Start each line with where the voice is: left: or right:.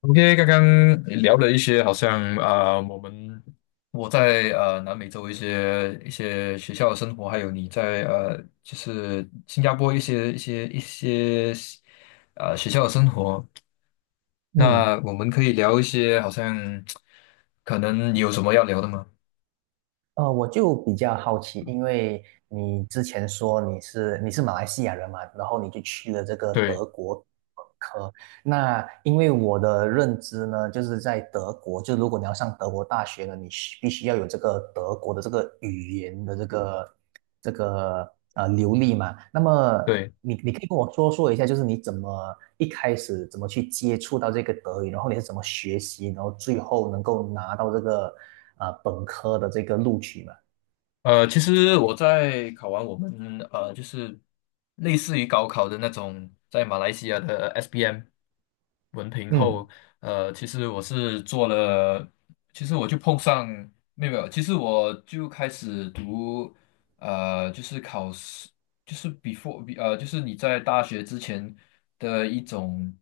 left: OK，刚刚聊了一些，好像我在南美洲一些学校的生活，还有你在就是新加坡一些学校的生活。
right: 嗯，
left: 那我们可以聊一些，好像可能你有什么要聊的吗？
right: 我就比较好奇，因为你之前说你是马来西亚人嘛，然后你就去了这个
left: 对
right: 德国。那因为我的认知呢，就是在德国，就如果你要上德国大学呢，你需必须要有这个德国的这个语言的这个流利嘛。那么
left: 对。
right: 你可以跟我说说一下，就是你怎么一开始怎么去接触到这个德语，然后你是怎么学习，然后最后能够拿到这个本科的这个录取嘛？
left: 其实我在考完就是类似于高考的那种，在马来西亚的 SPM 文凭
right: 嗯
left: 后，其实我是做了，其实我就碰上没有没有其实我就开始读，就是考试，就是 before 就是你在大学之前的一种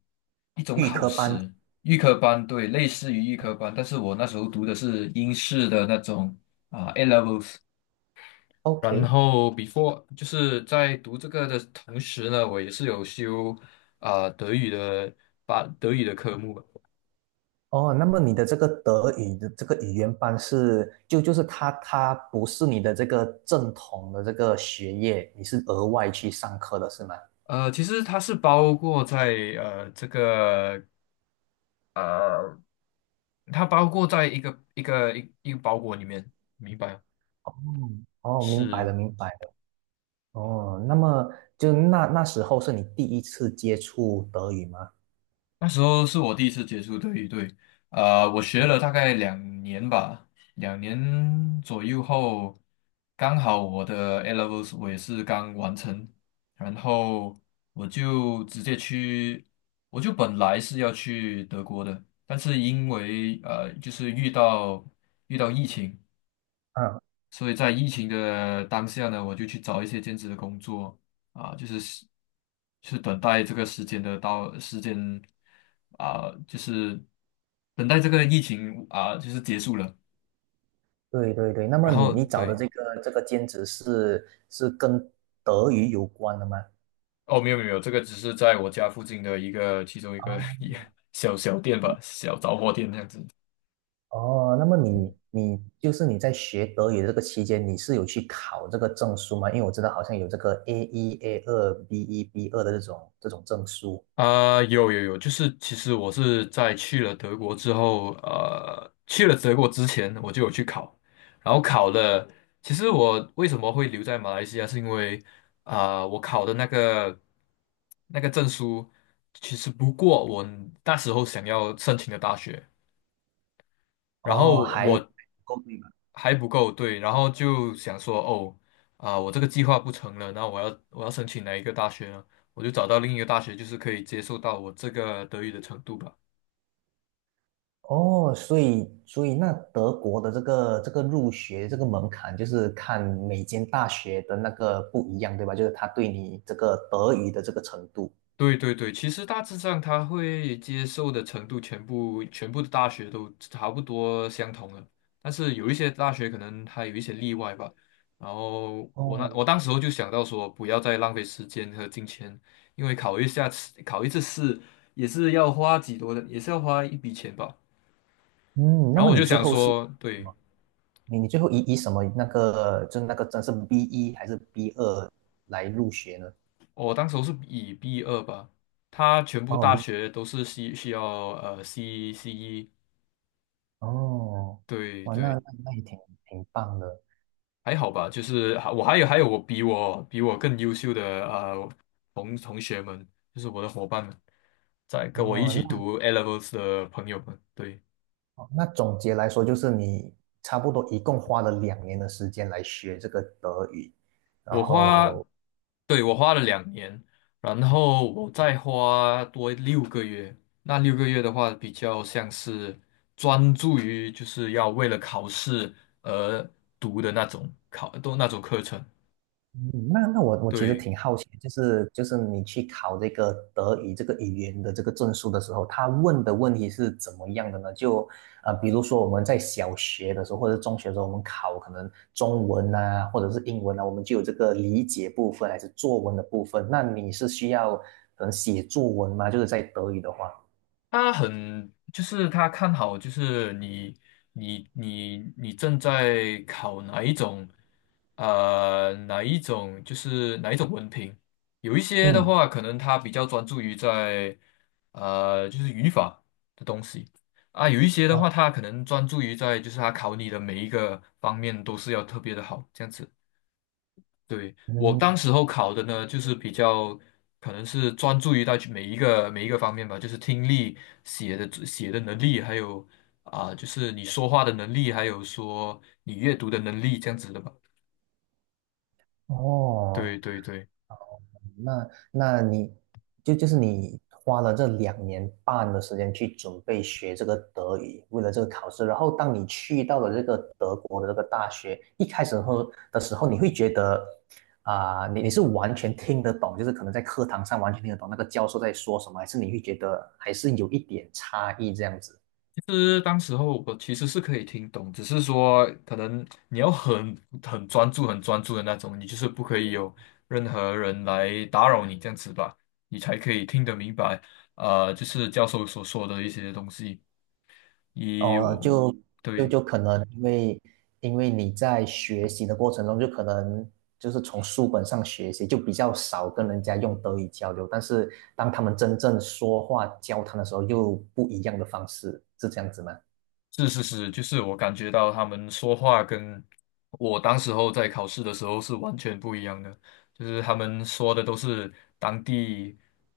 left: 一种考试，预科班，对，类似于预科班，但是我那时候读的是英式的那种啊，A levels。然
right: ，OK。
left: 后 before 就是在读这个的同时呢，我也是有修德语的把德语的科目吧。
right: 哦，那么你的这个德语的这个语言班是，就是他不是你的这个正统的这个学业，你是额外去上课的是吗？
left: 其实它是包括在呃这个呃，它包括在一个包裹里面，明白吗？
right: 哦，哦，明白
left: 是。
right: 了，明白了。哦，那么那时候是你第一次接触德语吗？
left: 那时候是我第一次接触对语，对，我学了大概两年吧，两年左右后，刚好我的 A levels 我也是刚完成，然后我就直接去，我就本来是要去德国的，但是因为就是遇到疫情，
right: 嗯，
left: 所以在疫情的当下呢，我就去找一些兼职的工作啊，就是是等待这个时间的到时间啊，就是等待这个疫情啊，就是结束了。
right: 对对对。那么
left: 然
right: 你
left: 后
right: 你找的
left: 对，
right: 这个兼职是是跟德语有关的吗？
left: 哦，没有没有，没有这个只是在我家附近的其中一个 一小小店吧，小杂货店这样子。
right: 哦，那么你你就是你在学德语的这个期间，你是有去考这个证书吗？因为我知道好像有这个 A 一、A 二、B 一、B 二的这种证书。
left: 有有有，就是其实我是在去了德国之后，去了德国之前我就有去考，然后考了。其实我为什么会留在马来西亚，是因为我考的那个证书其实不过我那时候想要申请的大学，然
right: 哦，
left: 后
right: 还
left: 我
right: 够对吧？
left: 还不够，对，然后就想说，哦，我这个计划不成了，那我要申请哪一个大学呢？我就找到另一个大学，就是可以接受到我这个德语的程度吧。
right: 哦，所以那德国的这个入学这个门槛，就是看每间大学的那个不一样，对吧？就是他对你这个德语的这个程度。
left: 对对对，其实大致上他会接受的程度，全部的大学都差不多相同了，但是有一些大学可能它有一些例外吧。然后
right: 哦，
left: 我当时候就想到说，不要再浪费时间和金钱，因为考一下次考一次试也是要花几多的，也是要花一笔钱吧。
right: 嗯，那
left: 然后
right: 么
left: 我
right: 你
left: 就
right: 最
left: 想
right: 后是？什
left: 说，对，
right: 么？你最后以什么那个就是那个真是 B 一还是 B 二来入学呢？
left: 我当时候是以 B2吧，他全部
right: 哦
left: 大
right: B
left: 学都是需要CCE，
right: 哦，
left: 对
right: 哇，那
left: 对。
right: 那那也挺棒的
left: 还好吧，就是还有我比我比我更优秀的呃同学们，就是我的伙伴们，在跟我一起
right: 哦。
left: 读 e levels 的朋友们，对，
right: 那那总结来说，就是你差不多一共花了两年的时间来学这个德语，然
left: 我花，
right: 后
left: 对，我花了两年，然后我再花多六个月，那六个月的话比较像是专注于就是要为了考试而读的那种考都那种课程，
right: 嗯。那那我其实
left: 对。
right: 挺好奇，就是你去考这个德语这个语言的这个证书的时候，他问的问题是怎么样的呢？比如说我们在小学的时候或者中学的时候，我们考可能中文啊或者是英文啊，我们就有这个理解部分还是作文的部分。那你是需要可能写作文吗？就是在德语的话，
left: 他很，就是他看好，就是你正在考哪一种，就是哪一种文凭。有一些的
right: 嗯，
left: 话，可能他比较专注于在，就是语法的东西啊。有一些的话，
right: 哦，
left: 他可能专注于在，就是他考你的每一个方面都是要特别的好，这样子。对，我当
right: 嗯，
left: 时候考的呢，就是比较可能是专注于到去每一个方面吧，就是听力、写的能力，还有就是你说话的能力，还有说你阅读的能力这样子的吧。对
right: 哦，
left: 对对，
right: 那那你就是你花了这2年半的时间去准备学这个德语，为了这个考试。然后当你去到了这个德国的这个大学，一开始后的时候，你会觉得你是完全听得懂，就是可能在课堂上完全听得懂那个教授在说什么，还是你会觉得还是有一点差异这样子？
left: 其实当时候我其实是可以听懂，只是说可能你要很专注、很专注的那种，你就是不可以有任何人来打扰你这样子吧，你才可以听得明白，就是教授所说的一些东西。
right: 哦，
left: 我
right: 就嗯就
left: 对，
right: 就可能因为因为你在学习的过程中，就可能就是从书本上学习，就比较少跟人家用德语交流。但是当他们真正说话交谈的时候，又不一样的方式，是这样子吗？
left: 是是是，就是我感觉到他们说话跟我当时候在考试的时候是完全不一样的，就是他们说的都是当地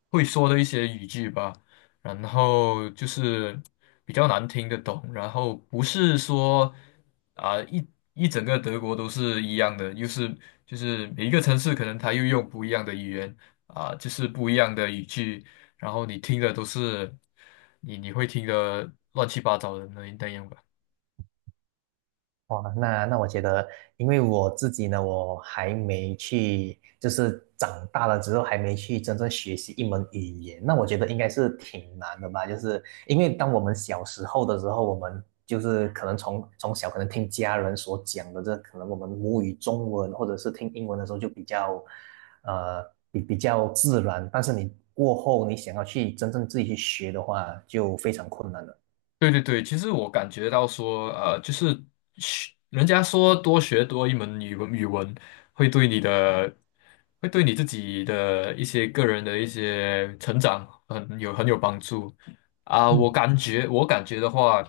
left: 会说的一些语句吧，然后就是比较难听得懂，然后不是说啊、一一整个德国都是一样的，又是就是每一个城市可能它又用不一样的语言就是不一样的语句。然后你听的都是你会听的乱七八糟的那样吧。
right: 哇，那那我觉得，因为我自己呢，我还没去，就是长大了之后还没去真正学习一门语言，那我觉得应该是挺难的吧。就是因为当我们小时候的时候，我们就是可能从小可能听家人所讲的这，可能我们母语中文或者是听英文的时候就比较，呃，比较自然。但是你过后你想要去真正自己去学的话，就非常困难了。
left: 对对对，其实我感觉到说，就是学人家说多学多一门语文，语文会对你的，会对你自己的一些个人的一些成长很有帮助啊。
right: 嗯。
left: 我感觉的话，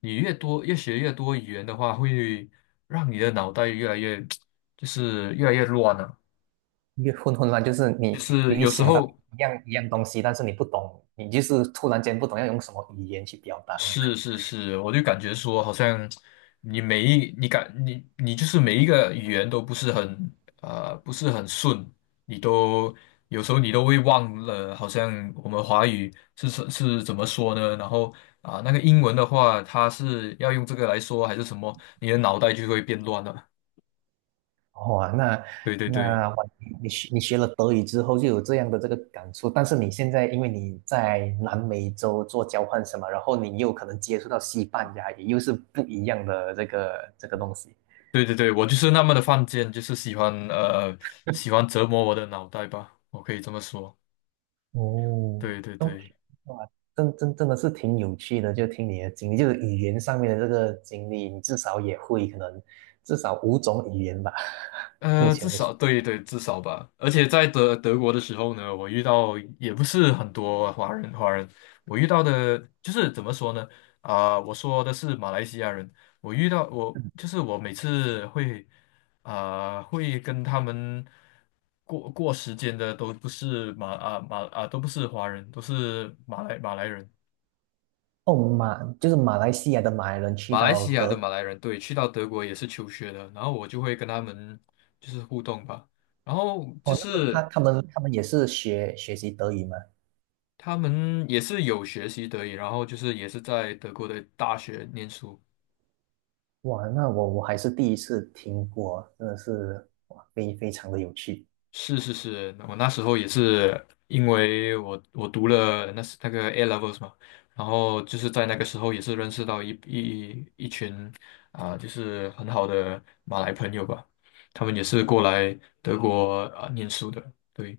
left: 你越学越多语言的话，会让你的脑袋越来越 就是越来越乱了、
right: 越混乱就是
left: 就
right: 你
left: 是
right: 你你
left: 有时
right: 想到
left: 候。
right: 一样东西，但是你不懂，你就是突然间不懂要用什么语言去表达呢？
left: 是是 是，我就感觉说，好像你就是每一个语言都不是很不是很顺，你都有时候你都会忘了，好像我们华语是怎么说呢？然后那个英文的话，它是要用这个来说还是什么？你的脑袋就会变乱了。
right: 哇，那
left: 对对对
right: 那哇你学了德语之后就有这样的这个感触，但是你现在因为你在南美洲做交换什么，然后你又可能接触到西班牙语，也又是不一样的这个东西。
left: 对对对，我就是那么的犯贱，就是喜欢折磨我的脑袋吧，我可以这么说。
right: 哦
left: 对对
right: ，OK,
left: 对。
right: 哇，真的是挺有趣的，就听你的经历，就是语言上面的这个经历，你至少也会可能至少5种语言吧，目
left: 至
right: 前来说。
left: 少对对，至少吧。而且在德国的时候呢，我遇到也不是很多华人，华人我遇到的就是怎么说呢？我说的是马来西亚人，我遇到我就是我每次会会跟他们过时间的都不是马啊马啊都不是华人，都是马来人，
right: 哦，马就是马来西亚的马来人去
left: 马来
right: 到
left: 西亚的
right: 德
left: 马来人。对，去到德国也是求学的，然后我就会跟他们就是互动吧。然后就
right: 国哦，那么他
left: 是
right: 他们他们也是学习德语吗？
left: 他们也是有学习德语，然后就是也是在德国的大学念书。
right: 哇，那我我还是第一次听过，真的是哇，非常的有趣。
left: 是是是，我那时候也是因为我读了那个 A levels 嘛，然后就是在那个时候也是认识到一群就是很好的马来朋友吧，他们也是过来德国念书的，对，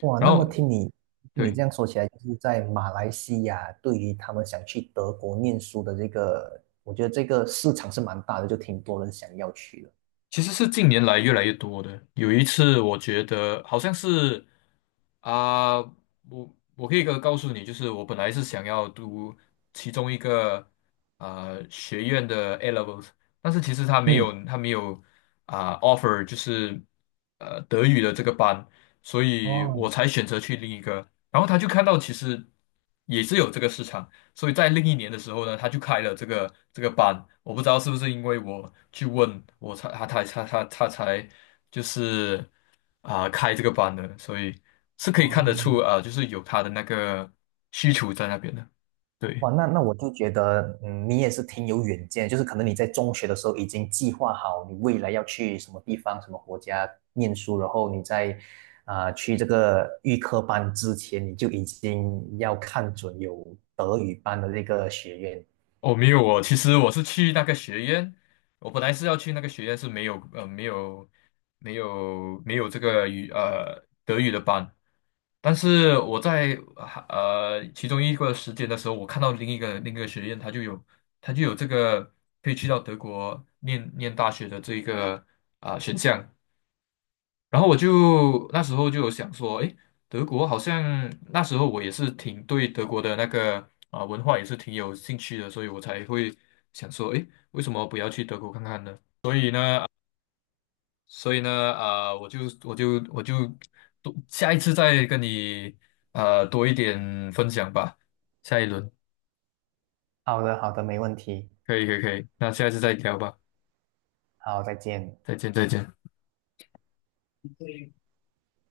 right: 哇，
left: 然
right: 那么
left: 后
right: 听你
left: 对，
right: 这样说起来，就是在马来西亚，对于他们想去德国念书的这个，我觉得这个市场是蛮大的，就挺多人想要去的。
left: 其实是近年来越来越多的。有一次我觉得好像是。啊，我可以告诉你，就是我本来是想要读其中一个学院的 A levels，但是其实他没
right: 嗯，
left: 有他没有offer 就是德语的这个班，所以
right: 哦
left: 我才选择去另一个。然后他就看到其实也是有这个市场，所以在另一年的时候呢，他就开了这个班。我不知道是不是因为我去问，他才就是。开这个班的，所以是可以看得出
right: 哦，
left: 就是有他的那个需求在那边的。对，
right: 哇，那那我就觉得，嗯，你也是挺有远见，就是可能你在中学的时候已经计划好你未来要去什么地方、什么国家念书，然后你在去这个预科班之前，你就已经要看准有德语班的这个学院。
left: 哦，没有哦，其实我是去那个学院，我本来是要去那个学院是没有这个德语的班，但是我在其中一个时间的时候，我看到另一个学院，他就有这个可以去到德国念大学的这一个选项。然后我就那时候就有想说，诶，德国好像那时候我也是挺对德国的那个文化也是挺有兴趣的，所以我才会想说，诶，为什么不要去德国看看呢？所以呢，我就多下一次再跟你多一点分享吧，下一轮
right: 好的，好的，没问题。
left: 可以可以可以，那下一次再聊吧，
right: 好，再见。
left: 再见再见。